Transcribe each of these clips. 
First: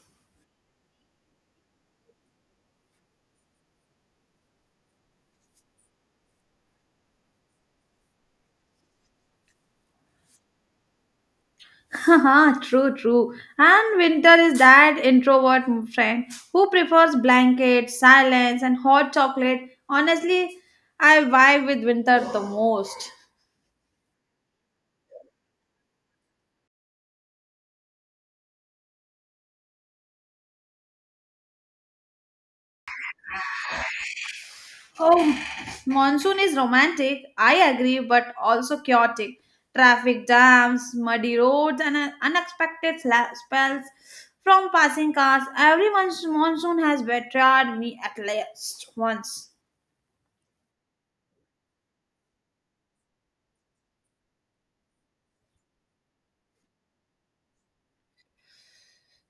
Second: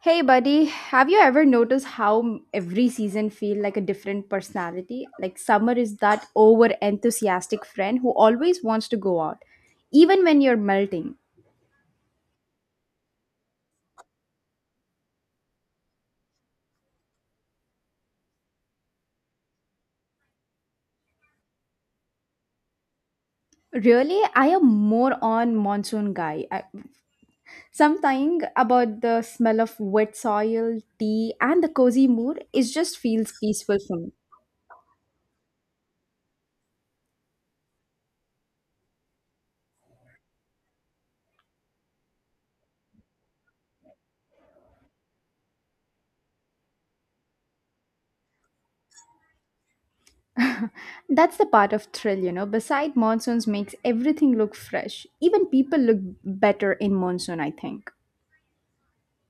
Hey buddy, have you ever noticed how every season feel like a different personality? Like summer is that over enthusiastic friend who always wants to go out even when you're melting. Haha, true, true. And Winter is that introvert friend who prefers blankets, silence, and hot chocolate. Honestly, I vibe with Winter the most. Really, I am more on monsoon guy. Something about the smell of wet soil, tea and the cozy mood it just feels peaceful for me. Oh, monsoon is romantic, I agree, but also chaotic. Traffic jams, muddy roads, and unexpected spells from passing cars. Every monsoon has betrayed me at least once. That's the part of thrill. Beside monsoons makes everything look fresh. Even people look better in monsoon, I think.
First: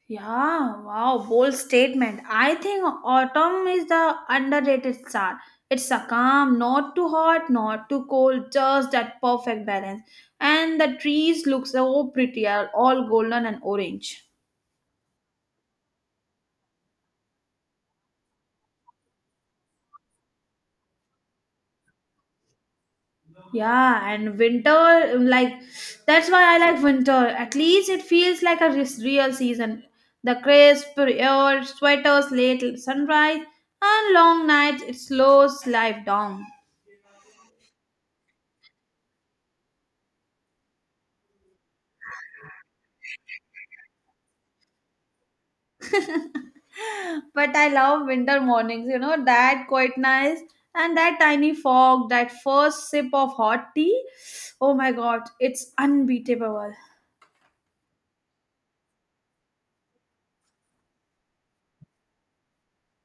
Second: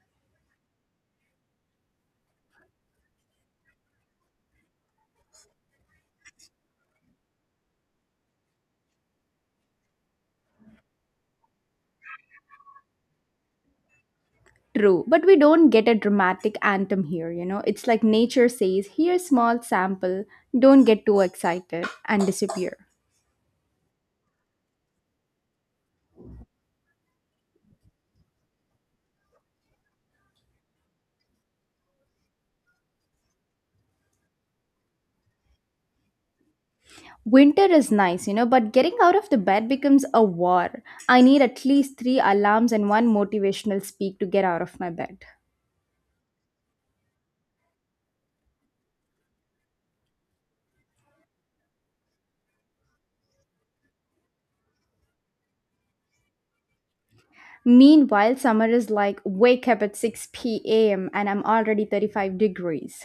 Yeah, wow, bold statement. I think autumn is the underrated star. It's a calm, not too hot, not too cold, just that perfect balance. And the trees look so pretty, are all golden and orange. True, but we don't get a dramatic anthem here. It's like nature says, here small sample, don't get too excited and disappear. Yeah, and winter, like that's why I like winter. At least it feels like a real season. The crisp air, sweaters, late sunrise, and long nights. It slows life down. Winter is nice, but getting out of the bed becomes a war. I need at least 3 alarms and one motivational speak to get out of my bed. But I love winter mornings, you know, that quite nice. And that tiny fog, that first sip of hot tea, oh my god, it's unbeatable. Meanwhile, summer is like wake up at 6 p.m. and I'm already 35 degrees.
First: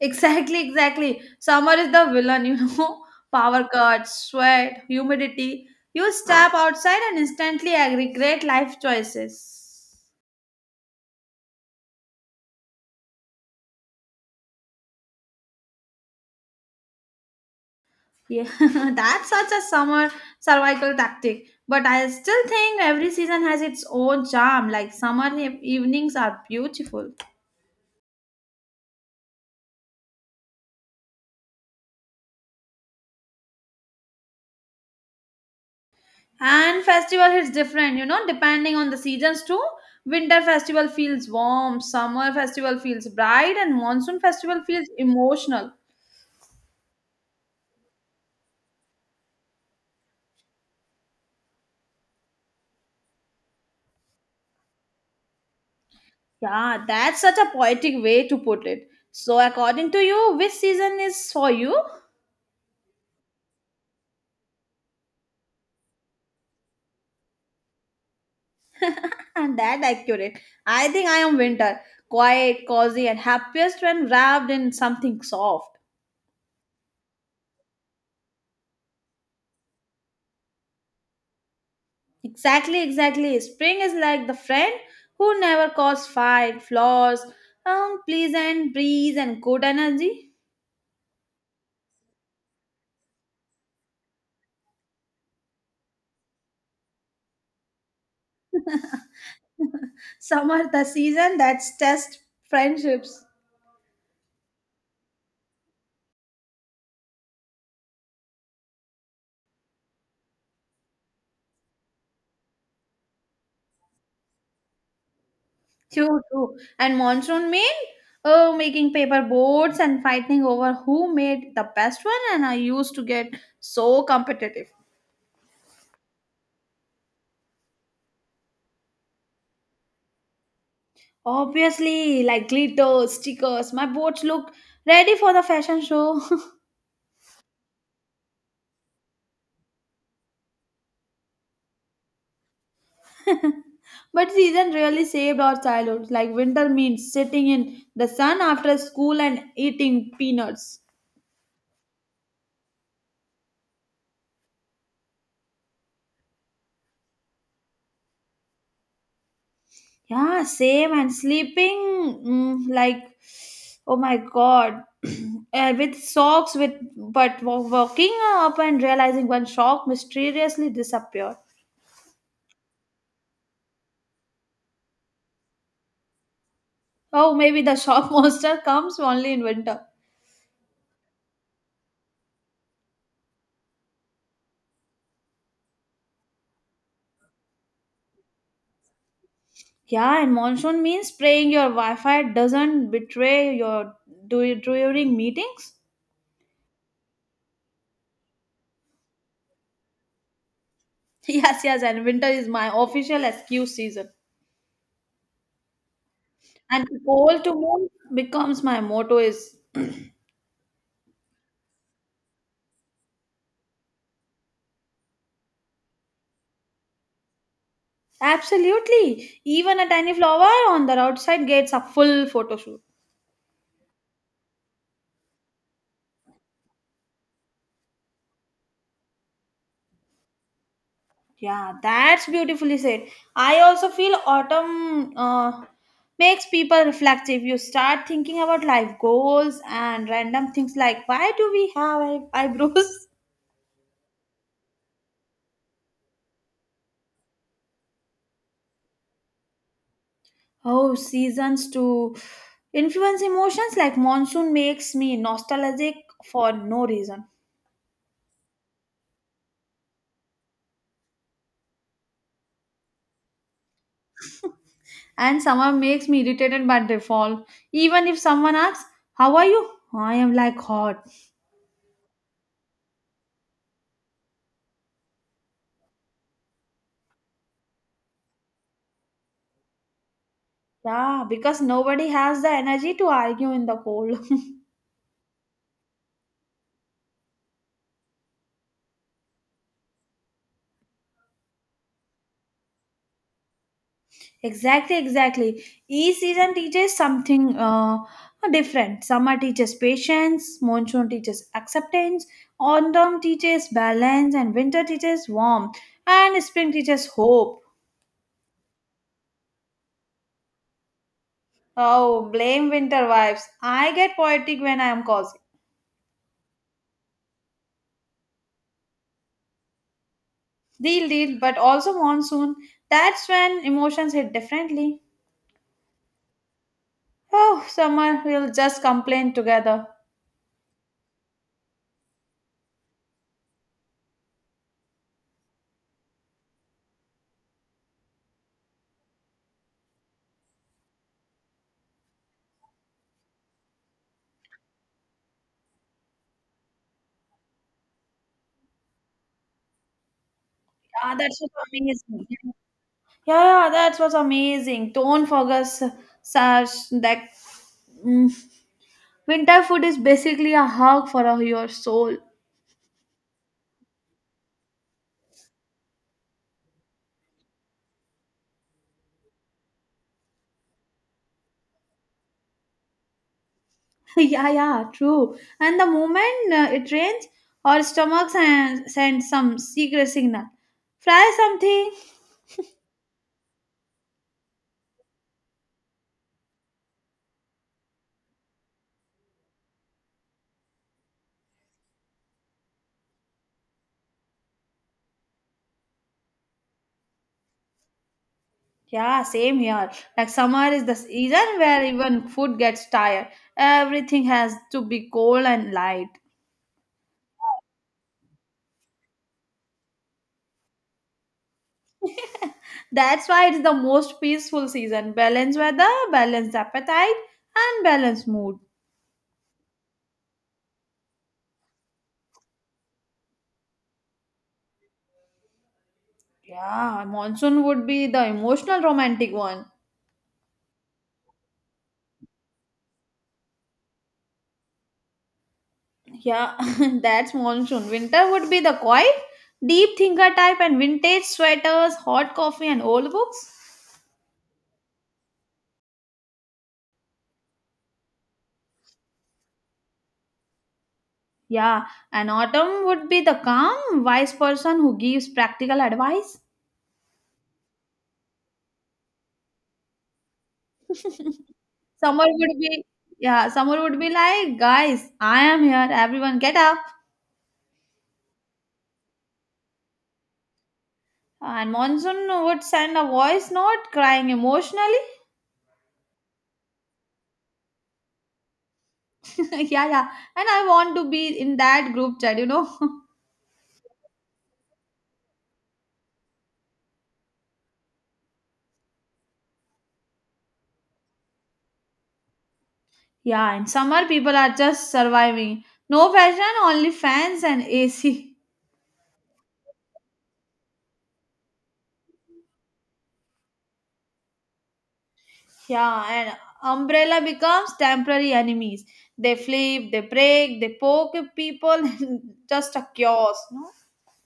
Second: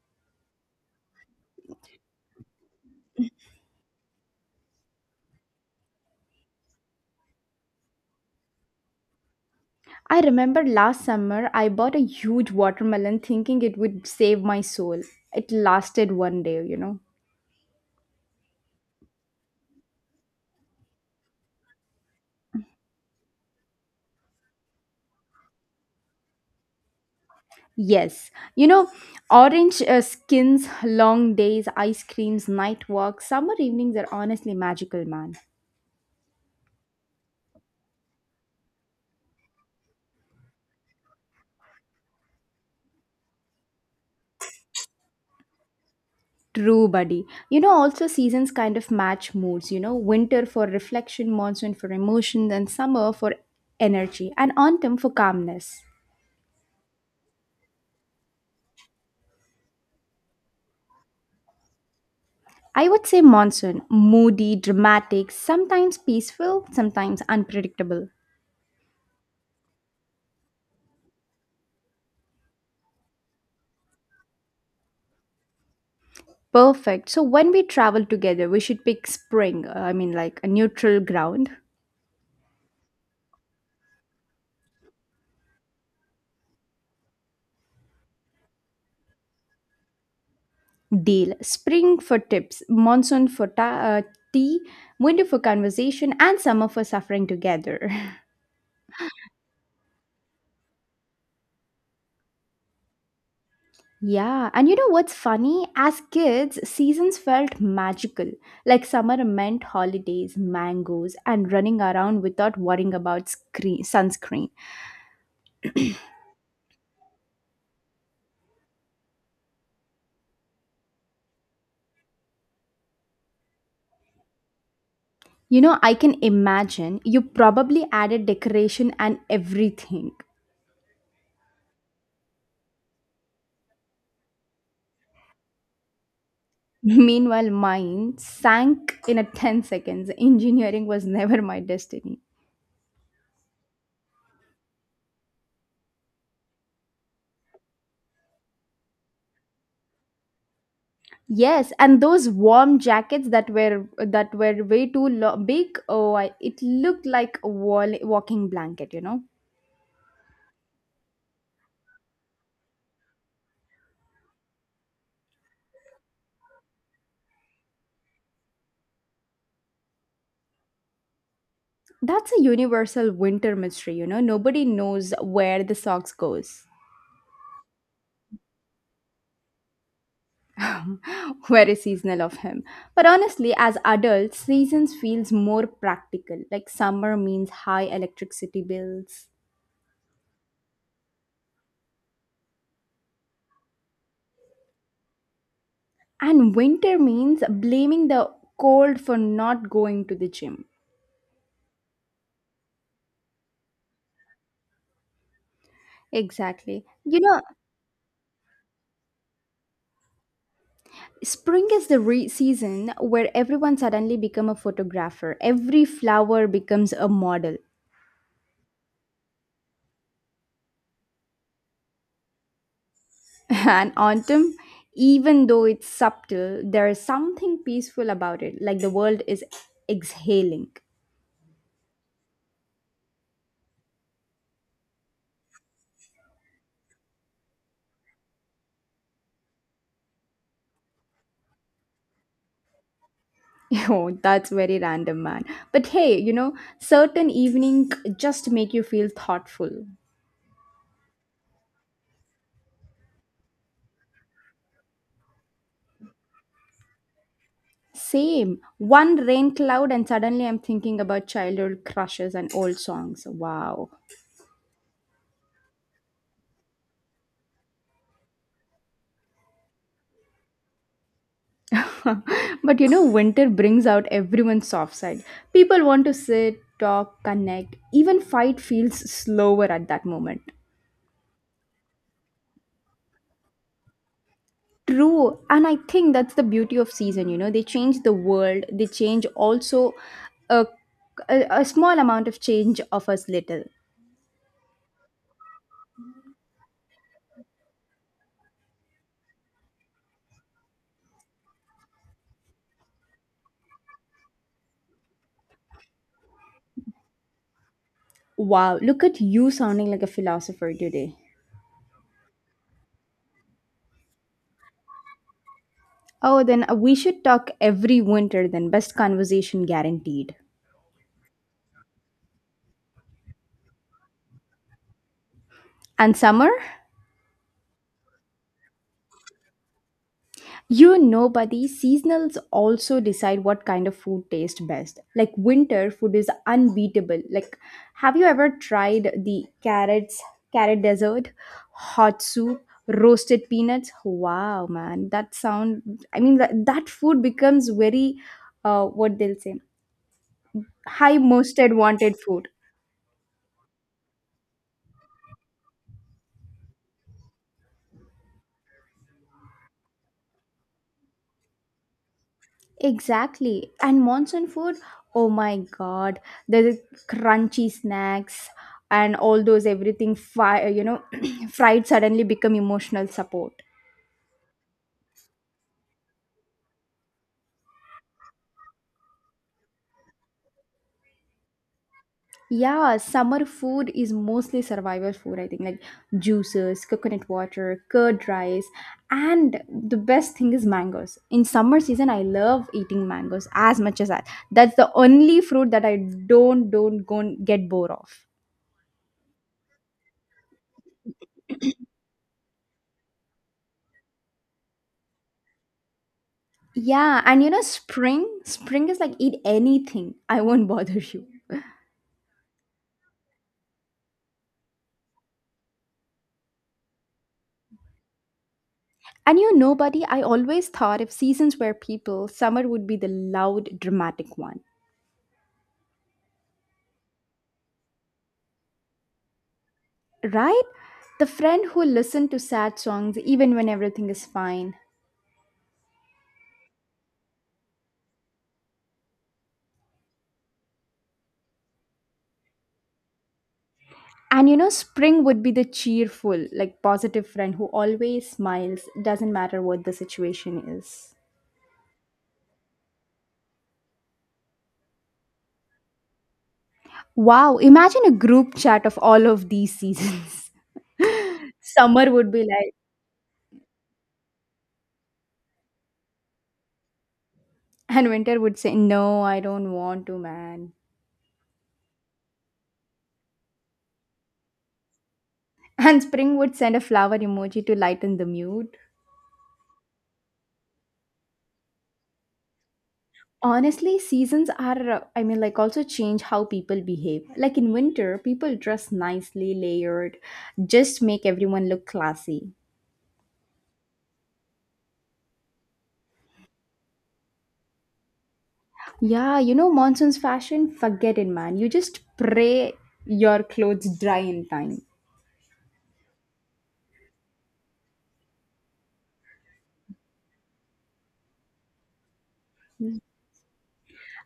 Exactly, exactly. Summer is the villain, you know. Power cuts, sweat, humidity. You step outside and instantly regret life choices. I remember last summer I bought a huge watermelon thinking it would save my soul. It lasted one day. Yeah, that's such a summer survival tactic. But I still think every season has its own charm. Like summer evenings are beautiful. Yes, you know, orange skins, long days, ice creams, night walks, summer evenings are honestly magical, man. And festival hits different, you know, depending on the seasons too. Winter festival feels warm, summer festival feels bright, and monsoon festival feels emotional. True, buddy. Also seasons kind of match moods, winter for reflection, monsoon for emotion, and summer for energy, and autumn for calmness. Yeah, that's such a poetic way to put it. So, according to you, which season is for you? I would say monsoon, moody, dramatic, sometimes peaceful, sometimes unpredictable. And that accurate. I think I am winter, quiet, cozy, and happiest when wrapped in something soft. Perfect. So when we travel together, we should pick spring, I mean, like a neutral ground. Exactly, exactly. Spring is like the friend who never causes fight, flaws, pleasant breeze, and good energy. Deal. Spring for tips, monsoon for tea, winter for conversation, and summer for suffering together. Summer, the season that's test friendships. Yeah, and you know what's funny? As kids, seasons felt magical. Like summer meant holidays, mangoes, and running around without worrying about sunscreen. True, true. And monsoon mean oh, making paper boats and fighting over who made the best one. And I used to get so competitive. I can imagine you probably added decoration and everything. Obviously, like glitter, stickers. My boats look ready for the fashion show. Meanwhile, mine sank in a 10 seconds. Engineering was never my destiny. But season really saved our childhood. Like winter means sitting in the sun after school and eating peanuts. Yes, and those warm jackets that were way too big. It looked like a walking blanket. Yeah, same, and sleeping like oh my god, with socks. With but walking up and realizing one shock mysteriously disappeared. That's a universal winter mystery. Nobody knows where the socks goes. Oh, maybe the shock monster comes only in winter. Very seasonal of him. But honestly, as adults, seasons feels more practical. Like summer means high electricity bills, Yeah, and monsoon means praying your Wi-Fi doesn't betray your during meetings. and winter means blaming the cold for not going to the gym. Yes, yes, and winter is my official excuse season. Exactly. And cold to move becomes my motto is Spring is the season where everyone suddenly become a photographer. Every flower becomes a model. absolutely. Even a tiny flower on the outside gets a full photo shoot. And autumn, even though it's subtle, there is something peaceful about it, like the world is exhaling. Yeah, that's beautifully said. I also feel autumn makes people reflective. You start thinking about life goals and random things like why do we have eyebrows? Oh, that's very random, man. But hey, certain evening just make you feel thoughtful. Oh, seasons to influence emotions like monsoon makes me nostalgic for no reason. Same. One rain cloud, and suddenly I'm thinking about childhood crushes and old songs. Wow. And summer makes me irritated by default. Even if someone asks, how are you? I am like hot. But winter brings out everyone's soft side. People want to sit, talk, connect, even fight feels slower at that moment. Yeah, because nobody has the energy to argue in the cold. True, and I think that's the beauty of season, they change the world, they change also a, a small amount of change offers little. Exactly, exactly. Each season teaches something different. Summer teaches patience, monsoon teaches acceptance, autumn teaches balance, and winter teaches warmth, and spring teaches hope. Wow, look at you sounding like a philosopher today. Oh, blame winter vibes. I get poetic when I am cozy. Oh, then we should talk every winter, then best conversation guaranteed. Deal, deal, but also monsoon. That's when emotions hit differently. And summer? Oh, summer, we'll just complain together. Buddy, seasonals also decide what kind of food tastes best. Like winter food is unbeatable. Like, have you ever tried the carrot dessert, hot soup, roasted peanuts? Wow, man, that sound. I mean, that food becomes very, what they'll say, Yeah, high that's was most wanted amazing. food. Yeah, yeah, that was amazing. Don't forget, such that mm, winter food is basically a hug for your soul. Exactly. And monsoon food, oh my god, the crunchy snacks and all those everything fried suddenly become emotional support. Yeah, yeah, true. And the moment it rains, our stomachs and send some secret signal. Fry something. Yeah, summer food is mostly survival food, I think, like juices, coconut water, curd rice, and the best thing is mangoes. In summer season, I love eating mangoes as much as that. That's the only fruit that I don't go get bored of. Yeah, same here. Like summer is the season where even food gets tired. Everything has to be cold and light. Yeah, and spring is like eat anything. I won't bother you. That's why it's the most peaceful season. Balanced weather, balanced appetite, and balanced mood. And buddy, I always thought if seasons were people, summer would be the loud, dramatic one, Yeah, monsoon would be the emotional romantic one. right? The friend who listened to sad songs even when everything is fine. Yeah, that's monsoon. Winter would be the quiet, deep thinker type and vintage sweaters, hot coffee, and old books. And spring would be the cheerful, like positive friend who always smiles, doesn't matter what the situation is. Yeah, and autumn would be the calm, wise person who gives practical advice. Wow, imagine a group chat of all of these seasons. Summer Someone would be would like, be, yeah, someone would be like, guys, I am here. Everyone get up. and winter would say, no, I don't want to, man. And Monsoon would send a voice note crying emotionally. And spring would send a flower emoji to lighten the mood. Yeah, yeah. And I want to be in that group chat, you know. Honestly, seasons are, I mean, like also change how people behave. Like in winter, people dress nicely, layered, just make everyone look classy. Yeah, in summer, people are just surviving. No fashion, only fans and AC. Yeah, monsoon's fashion, forget it, man. You just pray your clothes dry in time. Yeah, and umbrella becomes temporary enemies. They flip, they break, they poke people. Just a chaos, no?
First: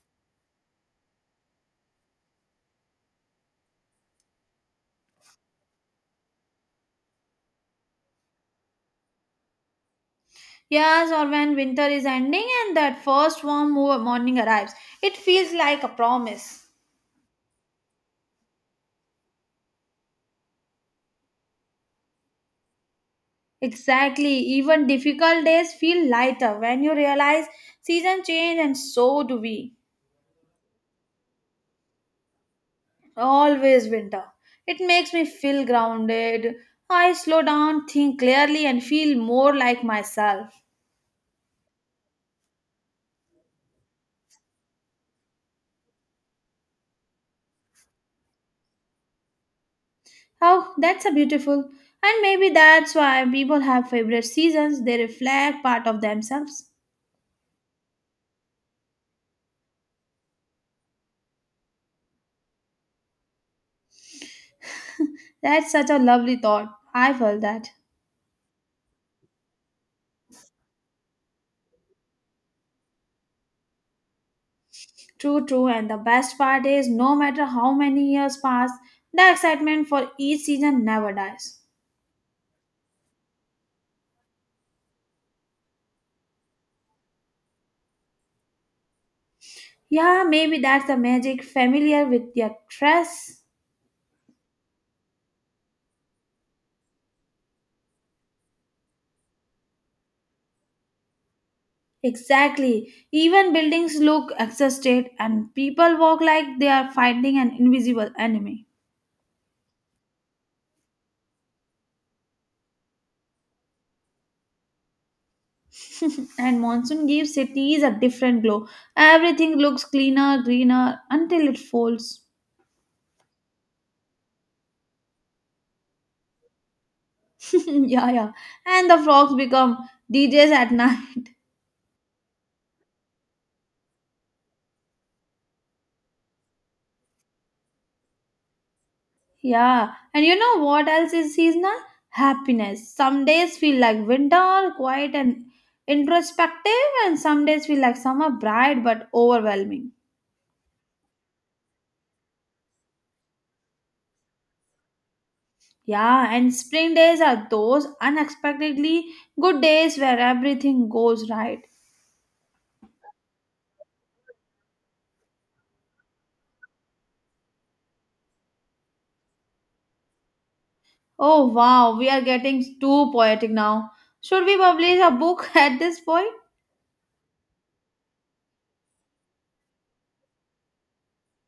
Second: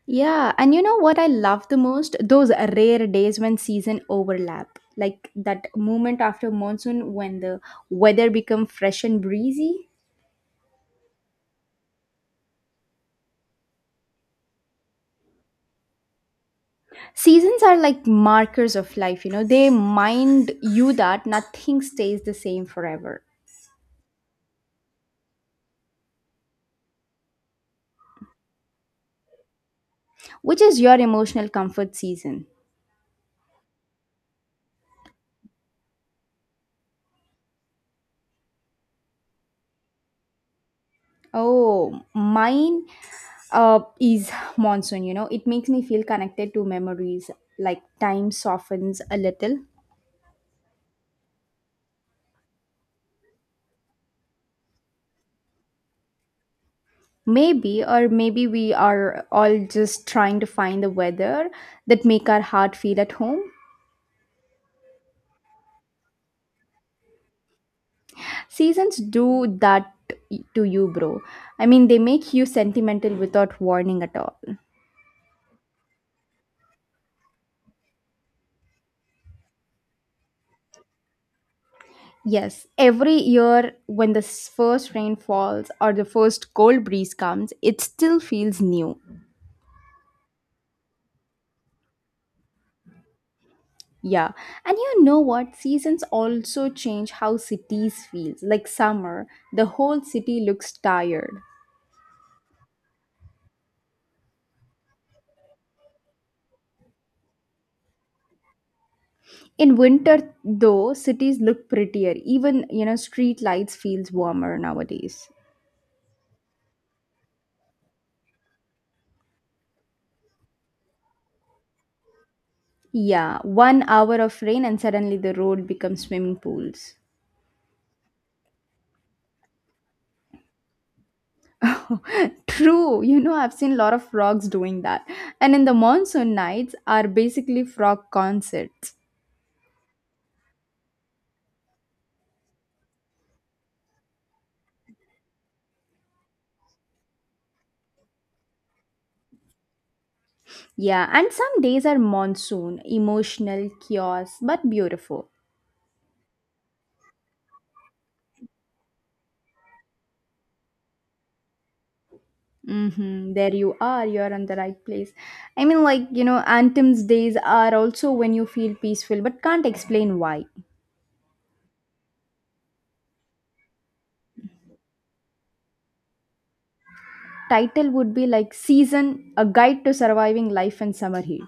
Yeah, and you know what I love the most? Those rare days when season overlap. Like that moment after monsoon when the weather become fresh and breezy. Yes, or when winter is ending and that first warm morning arrives, it feels like a promise. Seasons are like markers of life. They mind you that nothing stays the same forever. Exactly, even difficult days feel lighter when you realize season change and so do we. Which is your emotional comfort season? Always winter. It makes me feel grounded. I slow down, think clearly, and feel more like myself. Oh, mine is monsoon. It makes me feel connected to memories, like time softens a little. Oh, that's a beautiful. And maybe that's why people have favorite seasons, they reflect part of themselves. Maybe, or maybe we are all just trying to find the weather that make our heart feel at home. That's such a lovely thought. I felt that. Seasons do that to you, bro. I mean, they make you sentimental without warning at all. True, true. And the best part is, no matter how many years pass, the excitement for each season never dies. Yes, every year when the first rain falls or the first cold breeze comes, it still feels new. Yeah, maybe that's the magic familiar with their dress. Yeah. And you know what? Seasons also change how cities feels. Like summer, the whole city looks tired. Exactly. Even buildings look exhausted and people walk like they are fighting an invisible enemy. In winter, though, cities look prettier. Even, street lights feels warmer nowadays. And monsoon gives cities a different glow. Everything looks cleaner, greener until it falls. Yeah, one hour of rain and suddenly the road becomes swimming pools. Yeah, yeah. And the frogs become DJs at night. True, I've seen a lot of frogs doing that. And in the monsoon nights are basically frog concerts. Yeah, and you know what else is seasonal? Happiness. Some days feel like winter, quiet and introspective, and some days feel like summer, bright but overwhelming. Yeah, and some days are monsoon, emotional, chaos, but beautiful. Yeah, and spring days are those unexpectedly good days where everything goes right. Mm-hmm. There you are. You're in the right place. I mean, like, Anthem's days are also when you feel peaceful but can't explain why. Oh wow, we are getting too poetic now. Should we publish a book at this point? Title would be like Season A Guide to Surviving Life in Summer Heat.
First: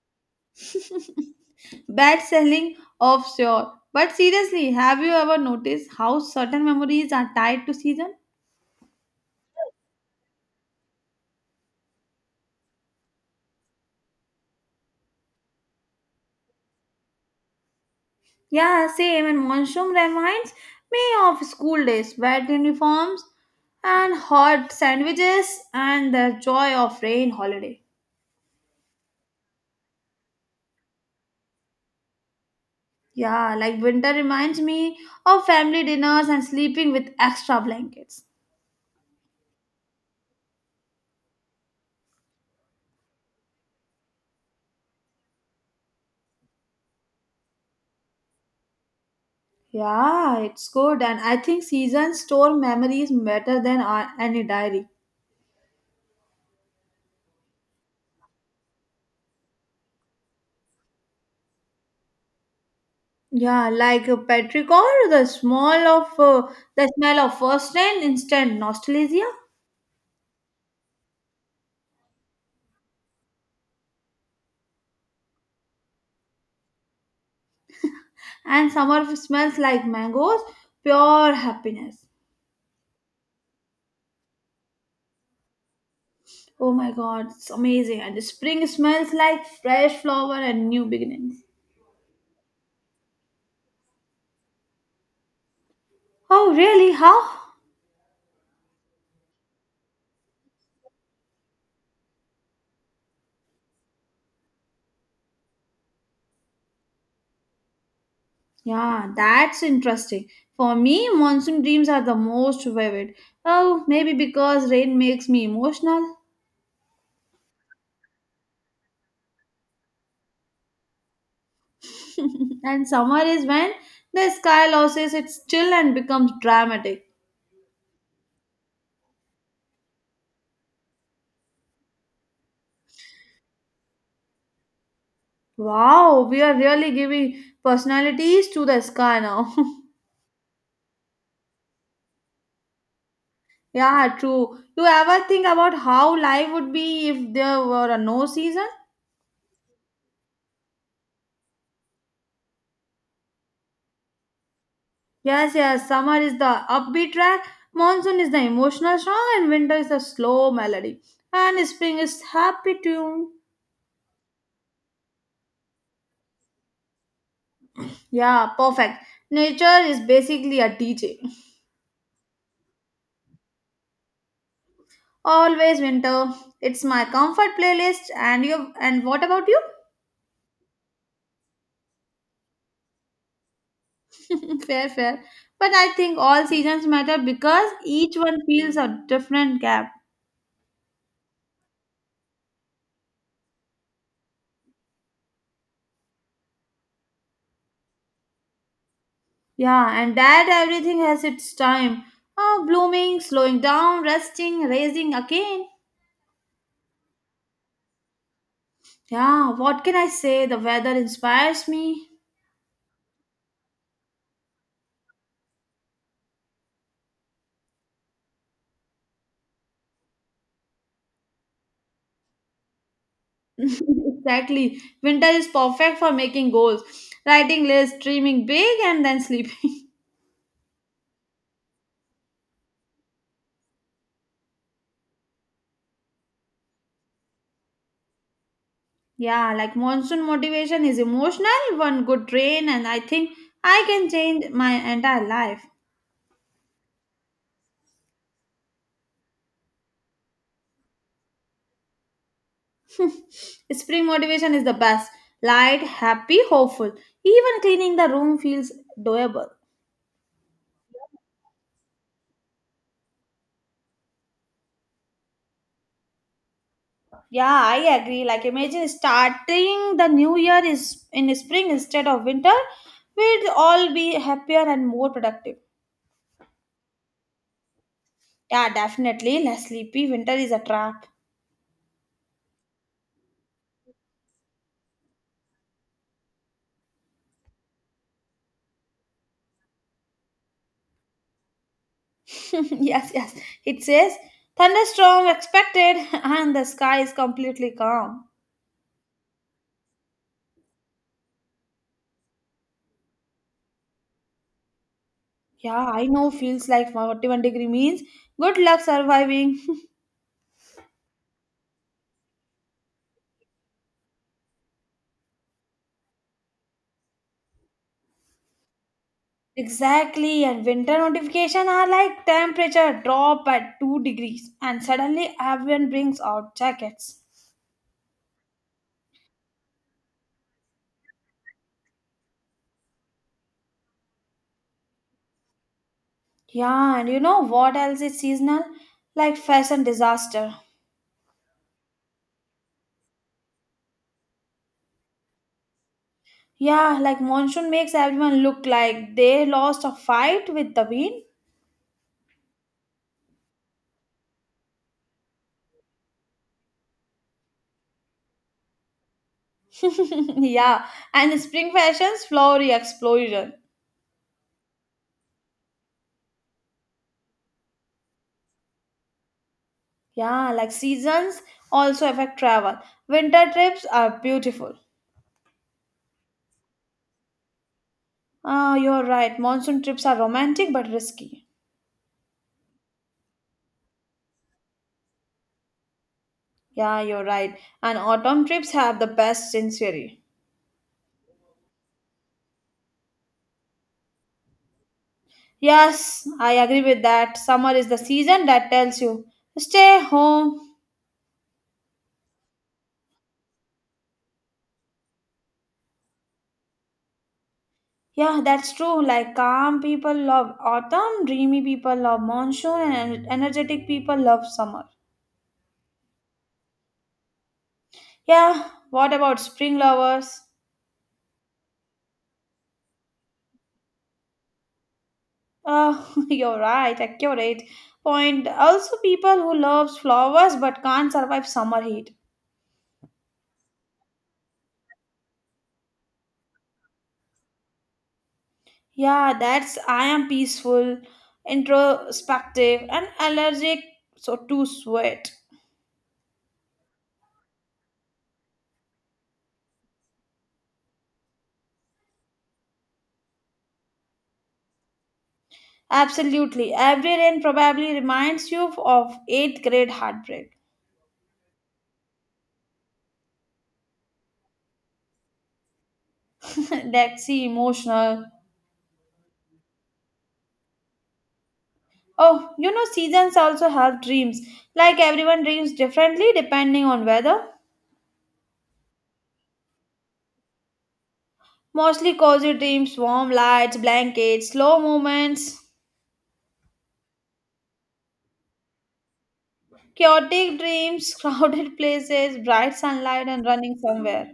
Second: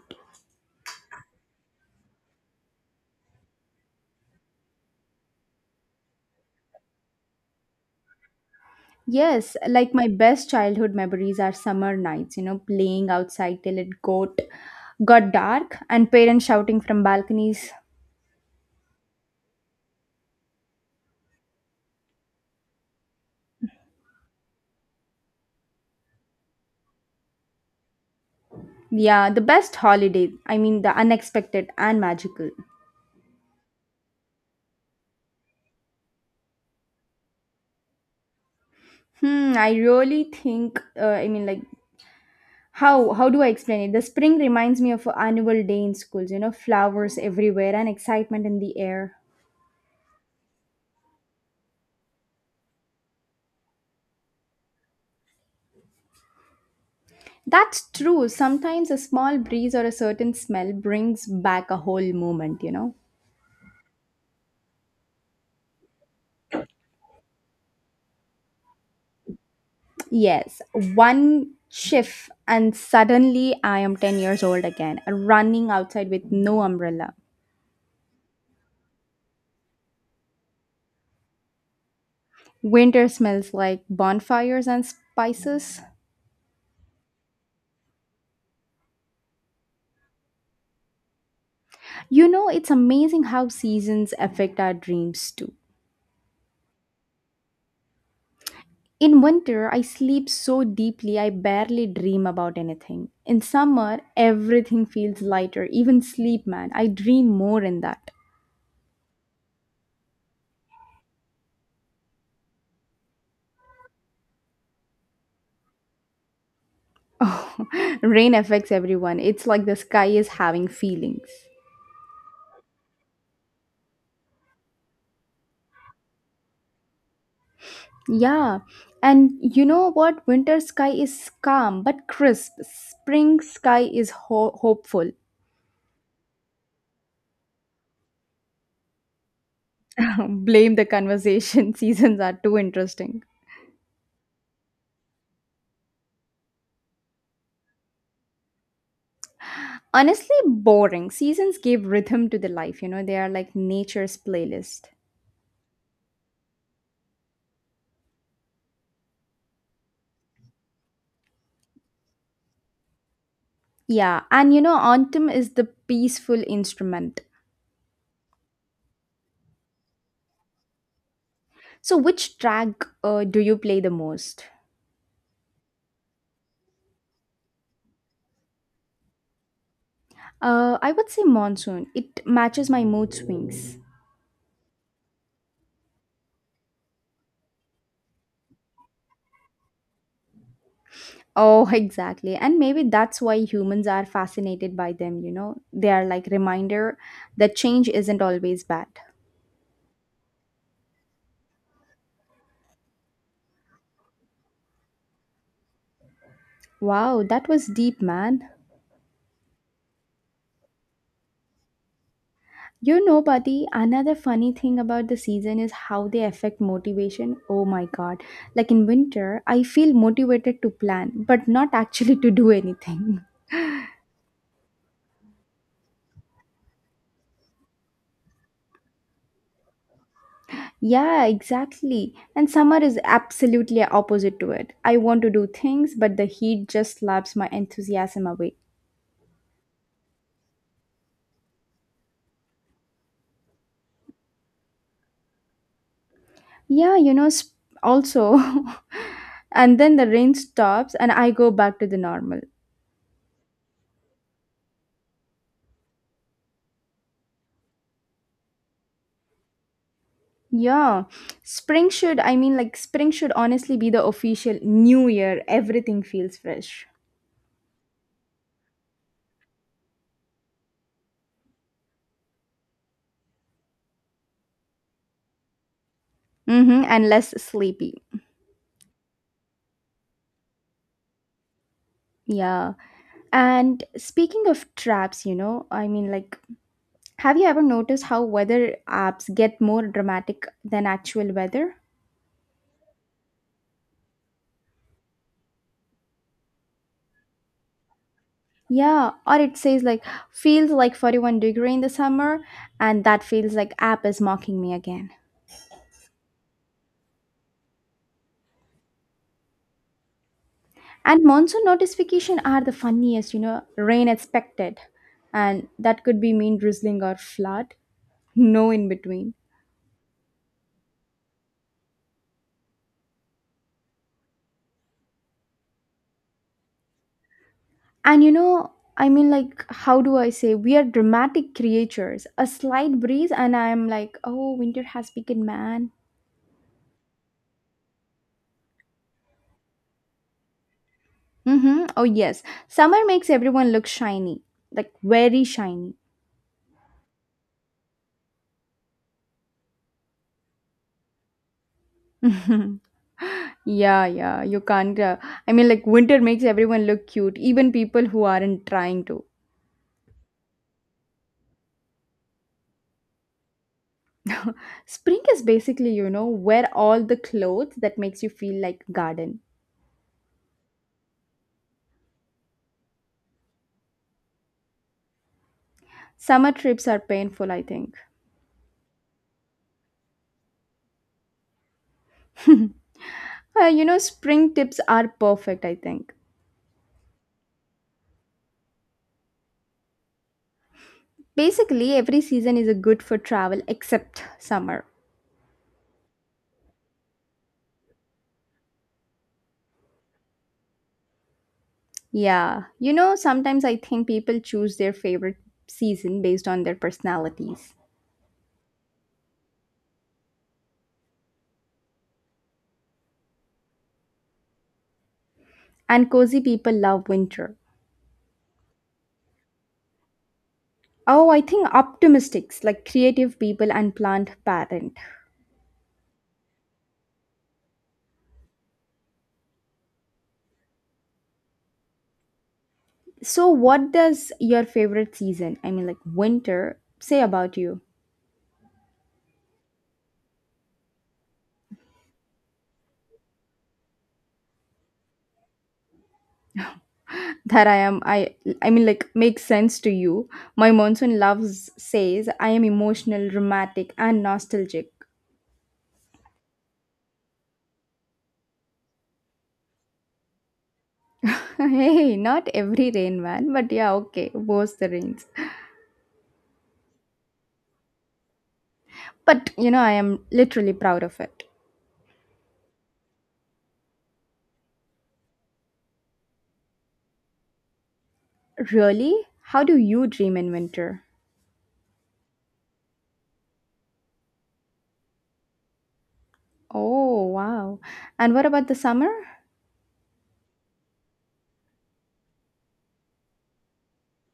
Bad selling of sure. But seriously, have you ever noticed how certain memories are tied to season? Yes, like my best childhood memories are summer nights, playing outside till it got dark and parents shouting from balconies. Yeah, same. And monsoon reminds me of school days, wet uniforms, and hot sandwiches, and the joy of rain holiday. Yeah, the best holiday. I mean, the unexpected and magical. Yeah, like winter reminds me of family dinners and sleeping with extra blankets. Hmm, I really think, I mean, like, how do I explain it, the spring reminds me of a annual day in schools, flowers everywhere and excitement in the air. Yeah, it's good. And I think seasons store memories better than any diary. That's true, sometimes a small breeze or a certain smell brings back a whole moment. Yeah, like a petrichor, the smell of first rain, instant nostalgia. Yes, one shift and suddenly I am 10 years old again running outside with no umbrella. And summer smells like mangoes, pure happiness. Winter smells like bonfires and spices. Oh my god, it's amazing. And the spring smells like fresh flower and new beginnings. It's amazing how seasons affect our dreams too. Oh, really? How? In winter, I sleep so deeply I barely dream about anything. In summer, everything feels lighter, even sleep, man. I dream more in that. Yeah, that's interesting. For me, monsoon dreams are the most vivid. Oh, maybe because rain makes me emotional. Oh, rain affects everyone. It's like the sky is having feelings. And summer is when the sky loses its chill and becomes dramatic. Yeah, and you know what? Winter sky is calm but crisp. Spring sky is hopeful. Wow, we are really giving personalities to the sky now. Blame the conversation. Seasons are too interesting. Yeah, true. You ever think about how life would be if there were a no season? Honestly, boring. Seasons give rhythm to the life, they are like nature's playlist. Yes, yes, summer is the upbeat track, monsoon is the emotional song, and winter is the slow melody. And spring is happy tune. Yeah, and autumn is the peaceful instrument. Yeah, perfect. Nature is basically a DJ. So, which track, do you play the most? Always winter. It's my comfort playlist and you and what about you? I would say monsoon. It matches my mood swings. Fair, fair. But I think all seasons matter because each one feels a different gap. Oh, exactly. And maybe that's why humans are fascinated by them, you know? They are like reminder that change isn't always bad. Yeah, and that everything has its time. Oh, blooming, slowing down, resting, raising again. Wow, that was deep, man. Yeah, what can I say? The weather inspires me. Buddy, another funny thing about the season is how they affect motivation. Oh my god. Like in winter, I feel motivated to plan, but not actually to do anything. Exactly. Winter is perfect for making goals, writing lists, dreaming big, and then sleeping. Yeah, exactly. And summer is absolutely opposite to it. I want to do things, but the heat just slaps my enthusiasm away. Yeah, like monsoon motivation is emotional. One good rain, and I think I can change my entire life. Yeah, also. And then the rain stops and I go back to the normal. Spring motivation is the best. Light, happy, hopeful. Even cleaning the room feels doable. Yeah, I mean, like, spring should honestly be the official new year. Everything feels fresh. Yeah, I agree. Like, imagine starting the new year is in spring instead of winter. We'd all be happier and more productive. Mm-hmm, and less sleepy. Yeah, definitely. Less sleepy. Winter is a trap. Yeah. And speaking of traps, I mean, like, have you ever noticed how weather apps get more dramatic than actual weather? Yes, yes. It says thunderstorm expected, and the sky is completely calm. Yeah, or it says, like, feels like 41 degree in the summer, and that feels like app is mocking me again. Yeah, I know. Feels like 41-degree means good luck surviving. And monsoon notification are the funniest, rain expected. And that could be mean drizzling or flood. No in between. Exactly, and winter notification are like temperature drop by 2 degrees, and suddenly everyone brings out jackets. And I mean like how do I say we are dramatic creatures. A slight breeze and I'm like, oh winter has begun, man. Yeah, and you know what else is seasonal? Like fashion disaster. Mm-hmm. Oh yes. Summer makes everyone look shiny. Like very shiny. Yeah, like monsoon makes everyone look like they lost a fight with the wind. Yeah, yeah. You can't I mean like winter makes everyone look cute, even people who aren't trying to. Yeah, and spring fashions flowery explosion. Spring is basically, wear all the clothes that makes you feel like garden. Yeah, like seasons also affect travel. Winter trips are beautiful. Summer trips are painful, I think. Ah, you're right. Monsoon trips are romantic but risky. Spring trips are perfect, I think. Yeah, you're right. And autumn trips have the best sensory. Basically, every season is a good for travel except summer. Yes, I agree with that. Summer is the season that tells you stay home. Yeah. You know, sometimes I think people choose their favorite season based on their personalities. Yeah, that's true. Like calm people love autumn, dreamy people love monsoon, and energetic people love summer. And cozy people love winter. Yeah, what about spring lovers? Oh, I think optimistics, like creative people and plant parent. Oh, you're right, accurate point. Also, people who loves flowers but can't survive summer heat. So, what does your favorite season, winter, say about you? Yeah, that's I am peaceful, introspective, and allergic so to sweat. That I am, I mean, like Makes sense to you. My monsoon loves says I am emotional, dramatic, and nostalgic. Absolutely. Every rain probably reminds you of eighth grade heartbreak. Hey, not every rain man, but yeah, okay, both the rains. Let's see, emotional. But you know, I am literally proud of it. Oh, you know, seasons also have dreams. Like everyone dreams differently depending on weather. Really? How do you dream in winter? Mostly cozy dreams, warm lights, blankets, slow movements, Oh wow! And what about the summer? chaotic dreams, crowded places, bright sunlight, and running somewhere.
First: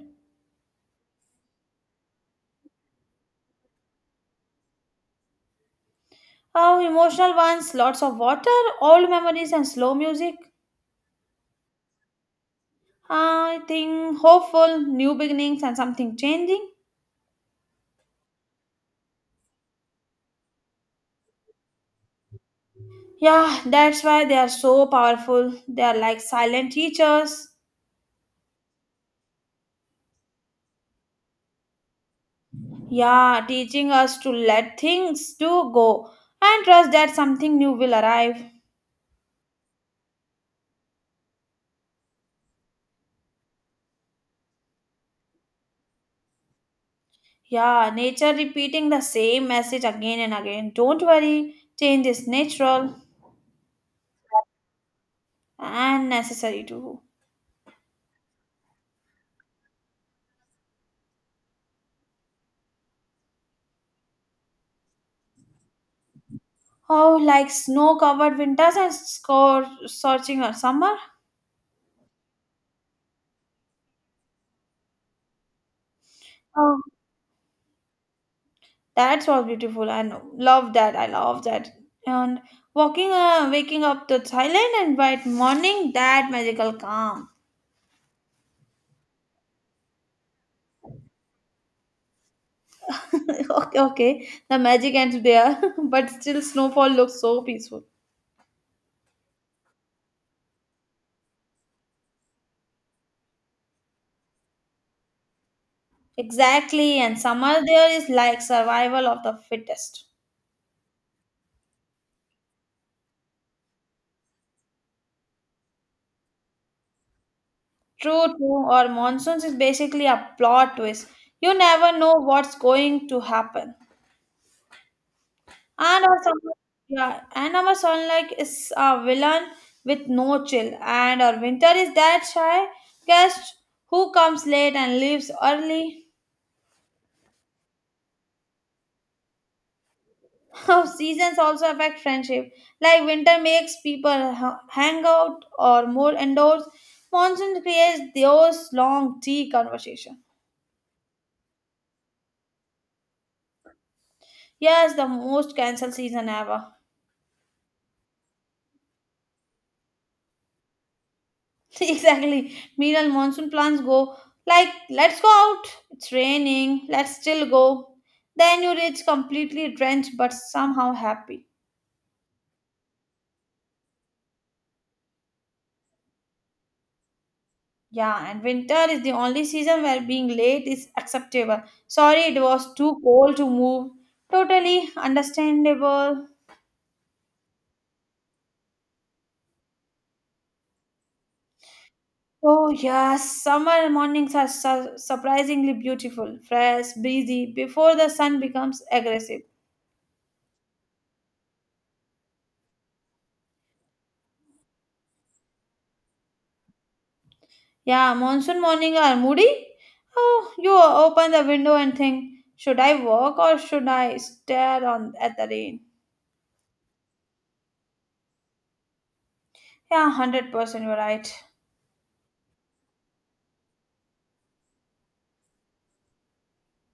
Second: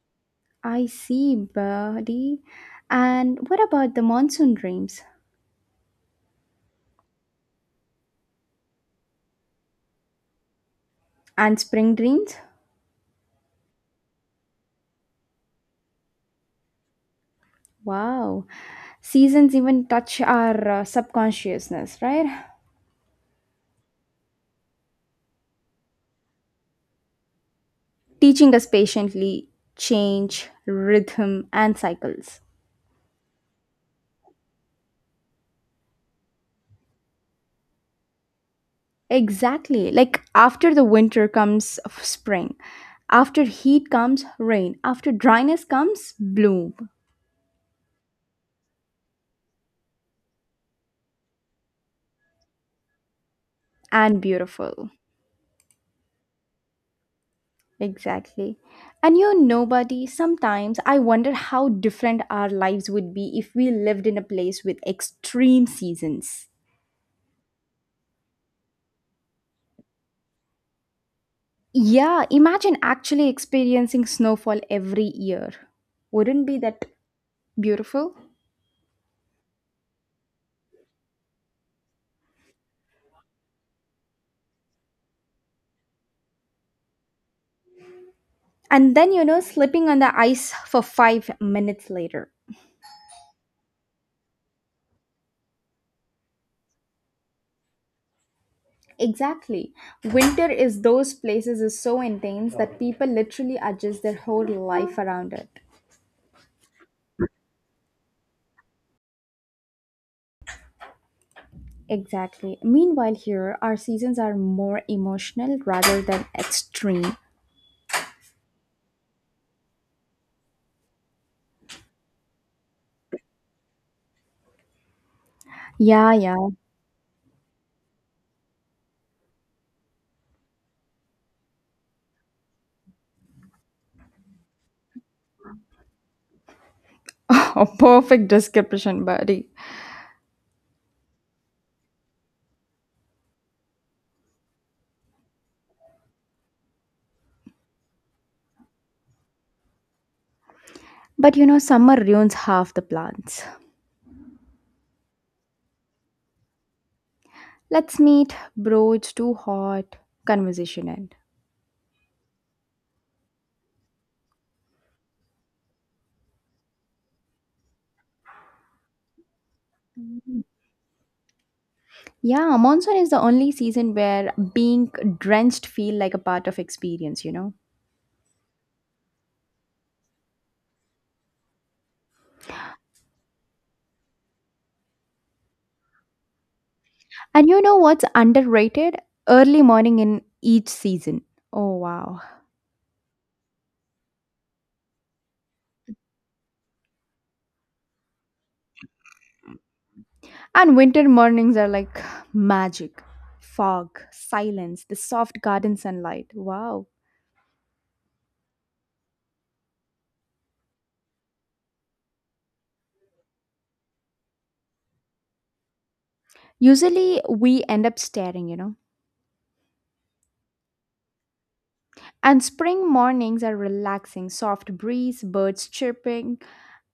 I see, buddy. And what about the monsoon dreams? Oh, emotional ones, lots of water, old memories, and slow music. And spring dreams? I think hopeful, new beginnings, and something changing. Wow. Seasons even touch our subconsciousness, right? Yeah, that's why they are so powerful. They are like silent teachers. Teaching us patiently change, rhythm, and cycles. Yeah, teaching us to let things do go and trust that something new will arrive. Exactly. Like after the winter comes spring, after heat comes rain, after dryness comes bloom Yeah, nature repeating the same message again and again. Don't worry, change is natural and beautiful. and necessary too. Exactly. And you're nobody. Sometimes I wonder how different our lives would be if we lived in a place with extreme seasons. Oh, like snow covered winters and score searching a summer. Yeah, imagine actually experiencing snowfall every year. Wouldn't be Oh, that beautiful? that's all beautiful. And love that. I love that. And walking, waking up to Thailand and bright morning, that magical calm. And then, you know, slipping on the ice for 5 minutes later. Okay, okay. The magic ends there, but still snowfall looks so peaceful. Exactly. Winter is those places is so intense that people literally adjust their whole life around it. Exactly, and summer there is like survival of the fittest. Exactly. Meanwhile, here, our seasons are more emotional rather than extreme. True, true, or monsoons is basically a plot twist. You never know what's going to happen. And Yeah, our yeah. summer, yeah, and our son like is a villain with no chill, and our winter is that shy guest who comes late and leaves early. A perfect description, buddy. Our seasons also affect friendship. Like winter makes people hang out or more indoors. Monsoon creates those long tea conversation. But you know, summer ruins half the plants. Yes, the most cancelled season ever. Let's meet, bro. It's too hot. Conversation end. Exactly. Meanwhile, monsoon plans go like, let's go out. It's raining. Let's still go. Then you reach completely drenched but somehow happy. Yeah, monsoon is the only season where being drenched feel like a part of experience, you know. Yeah, and winter is the only season where being late is acceptable. Sorry, it was too cold to move. Totally understandable. And you know what's underrated? Early morning in each season. Oh wow. Oh, yes, summer mornings are surprisingly beautiful, fresh, breezy, before the sun becomes aggressive. And winter mornings are like magic. Fog, silence, the soft garden sunlight. Wow. Yeah, monsoon morning are moody. Oh, you open the window and think, should I walk or should I stare on at the rain? Usually we end up staring, you know. Yeah, 100% you're right. And spring mornings are relaxing, soft breeze, birds chirping,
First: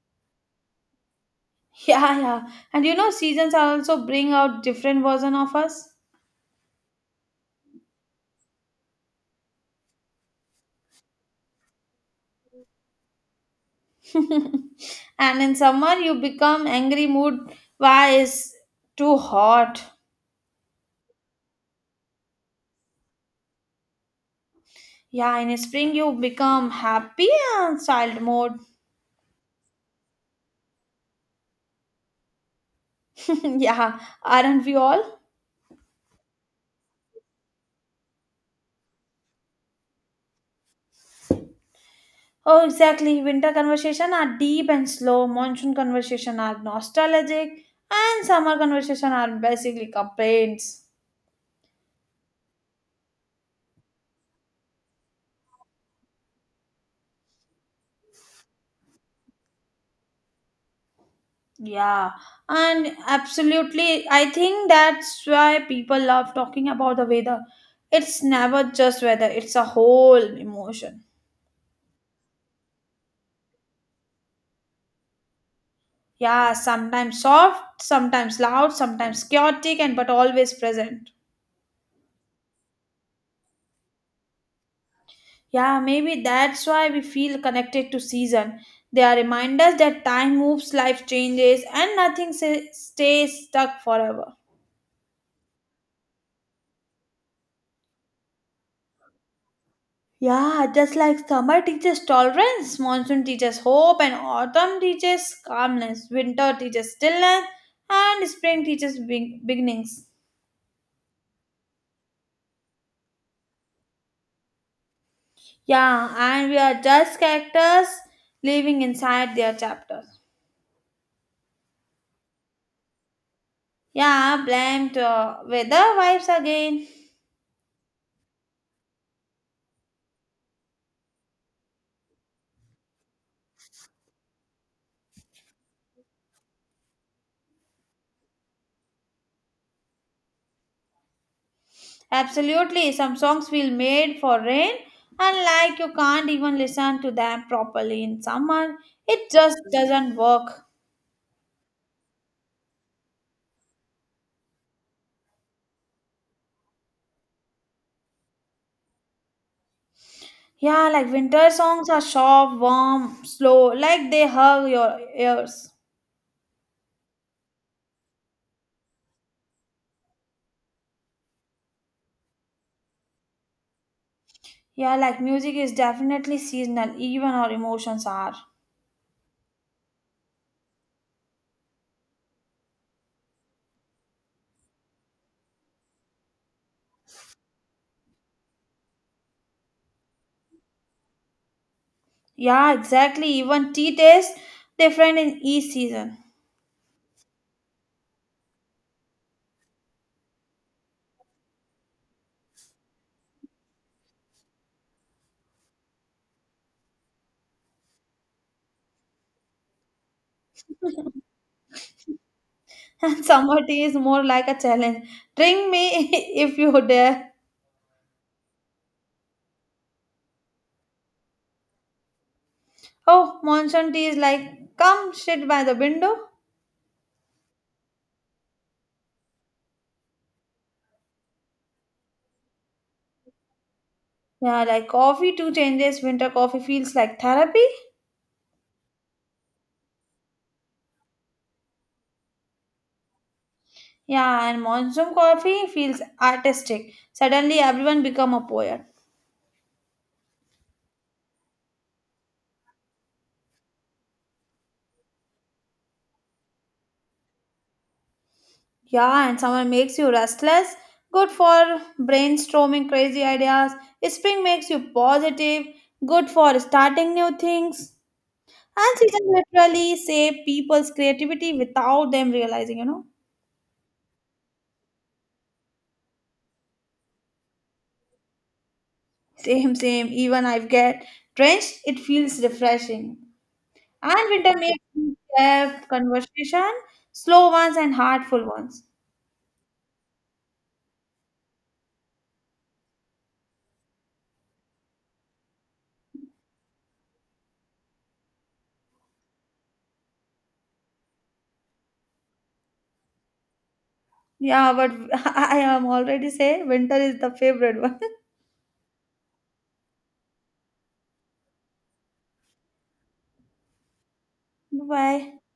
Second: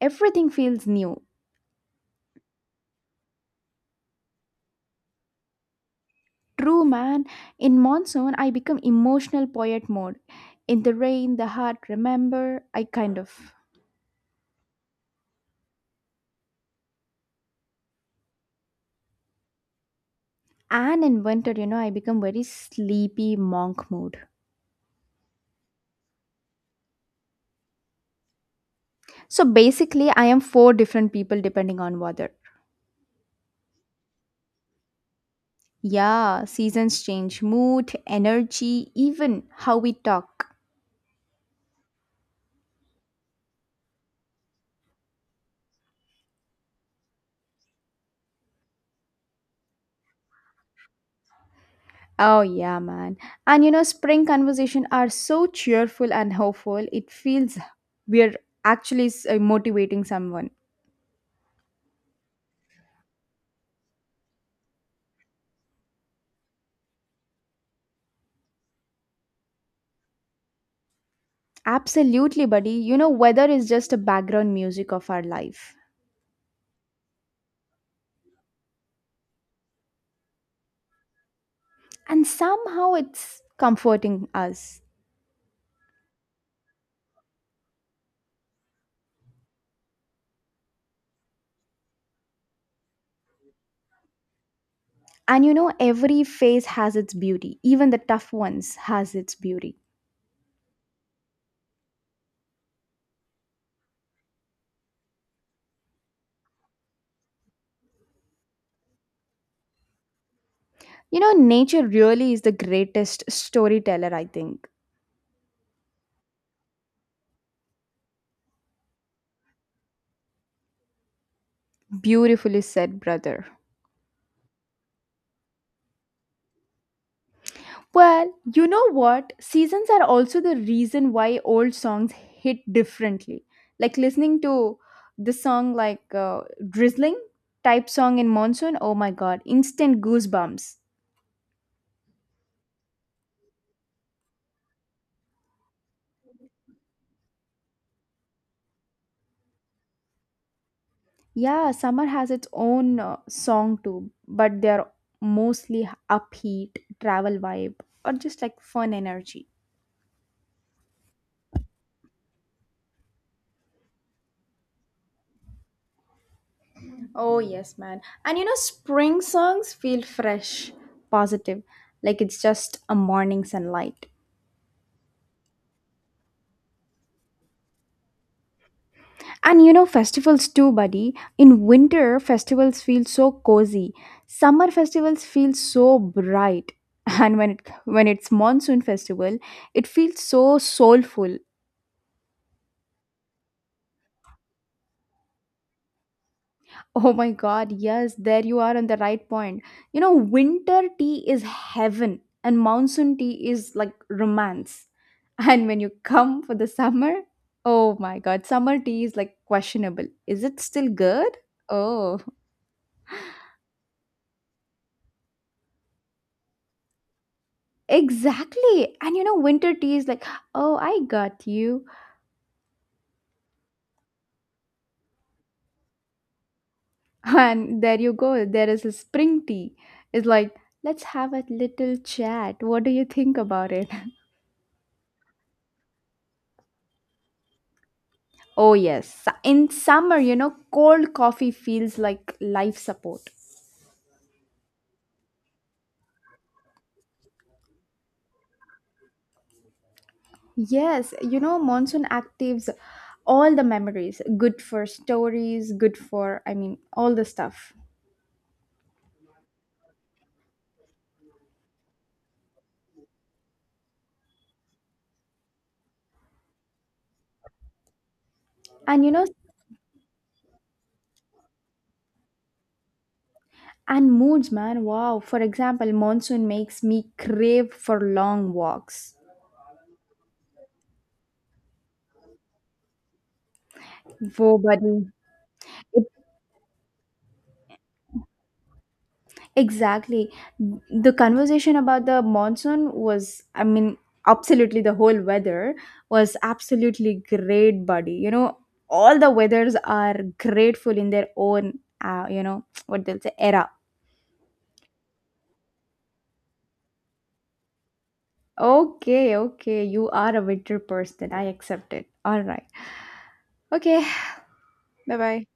everything feels new. Yeah, yeah. And you know, seasons also bring out different version of us. True, man. In monsoon, I become emotional poet mode. In the rain, the heart remember. I kind of. And in summer, you become angry mood. Why is too hot? And in winter, you know, I become very sleepy monk mode. Yeah, in spring you become happy and child mode. So basically, I am four different people depending on weather. Yeah, aren't we all? Yeah, seasons change mood, energy, even how we talk. Oh, exactly. Winter conversation are deep and slow. Monsoon conversation are nostalgic, and summer conversation are basically complaints. Oh, yeah, man. And you know, spring conversation are so cheerful and hopeful. It feels we're motivating someone. Yeah, and absolutely, I think that's why people love talking about the weather. It's never just weather; it's a whole emotion. Absolutely, buddy. You know, weather is just a background music of our life. Yeah, sometimes soft, sometimes loud, sometimes chaotic, and but always present. And somehow it's comforting us. Yeah, maybe that's why we feel connected to season. They are reminders that time moves, life changes, and nothing stays stuck forever. And you know, every phase has its beauty. Even the tough ones has its beauty. Yeah, just like summer teaches tolerance, monsoon teaches hope, and autumn teaches calmness, winter teaches stillness, and spring teaches beginnings. You know, nature really is the greatest storyteller, I think. Yeah, and we are just characters living inside their chapters. Beautifully said, brother. Yeah, blamed weather vibes again. Well, you know what? Seasons are also the reason why old songs hit differently. Like listening to this song, drizzling type song in monsoon, oh my god, instant goosebumps. Absolutely, some songs feel made for rain, and like you can't even listen to them properly in summer. It just doesn't work. Yeah, summer has its own song too, but they're mostly upbeat, travel vibe, or just like fun energy. Yeah, like winter songs are sharp, warm, slow, like they hug your ears. Oh, yes, man. And you know, spring songs feel fresh, positive, like it's just a morning sunlight. Yeah, like music is definitely seasonal, even our emotions are. And you know, festivals too, buddy. In winter, festivals feel so cozy. Summer festivals feel so bright. And when it's monsoon festival, it feels so soulful. Yeah, exactly. Even tea tastes different in each season. Oh my god, yes, there you are on the right point. You know, winter tea is heaven and monsoon tea is like romance. And when you come for the summer, oh my god, summer tea is like questionable. Is it still good? Oh. And summer tea is more like a challenge. Drink me if you dare. Exactly. And you know, winter tea is like, oh, I got you. Oh, monsoon tea is like, come sit by the window. And there you go. There is a spring tea. It's like, let's have a little chat. What do you think about it? Yeah, like coffee too changes. Winter coffee feels like therapy. Oh, yes. In summer, you know, cold coffee feels like life support. Yeah, and monsoon coffee feels artistic. Suddenly everyone become a poet. Yes. You know, monsoon actives all the memories. Good for stories, good for, I mean, all the stuff. Yeah, and summer makes you restless. Good for brainstorming crazy ideas. Spring makes you positive. Good for starting new things. And And you know, seasons literally save people's creativity without them realizing, you know. and moods, man. Wow. For example, monsoon makes me crave for long walks. Same, same. Even I get drenched, it feels refreshing. And winter Wo makes button. me have It, conversation, slow ones and heartful ones. exactly. The conversation about the monsoon was absolutely the whole weather was absolutely great, buddy. You know, all the weathers are grateful in their own, you know, what they'll say, era. Yeah, but I am already say winter is the favorite one. Okay, okay. You are a winter person. I accept it. All right. Okay. Bye Bye. bye.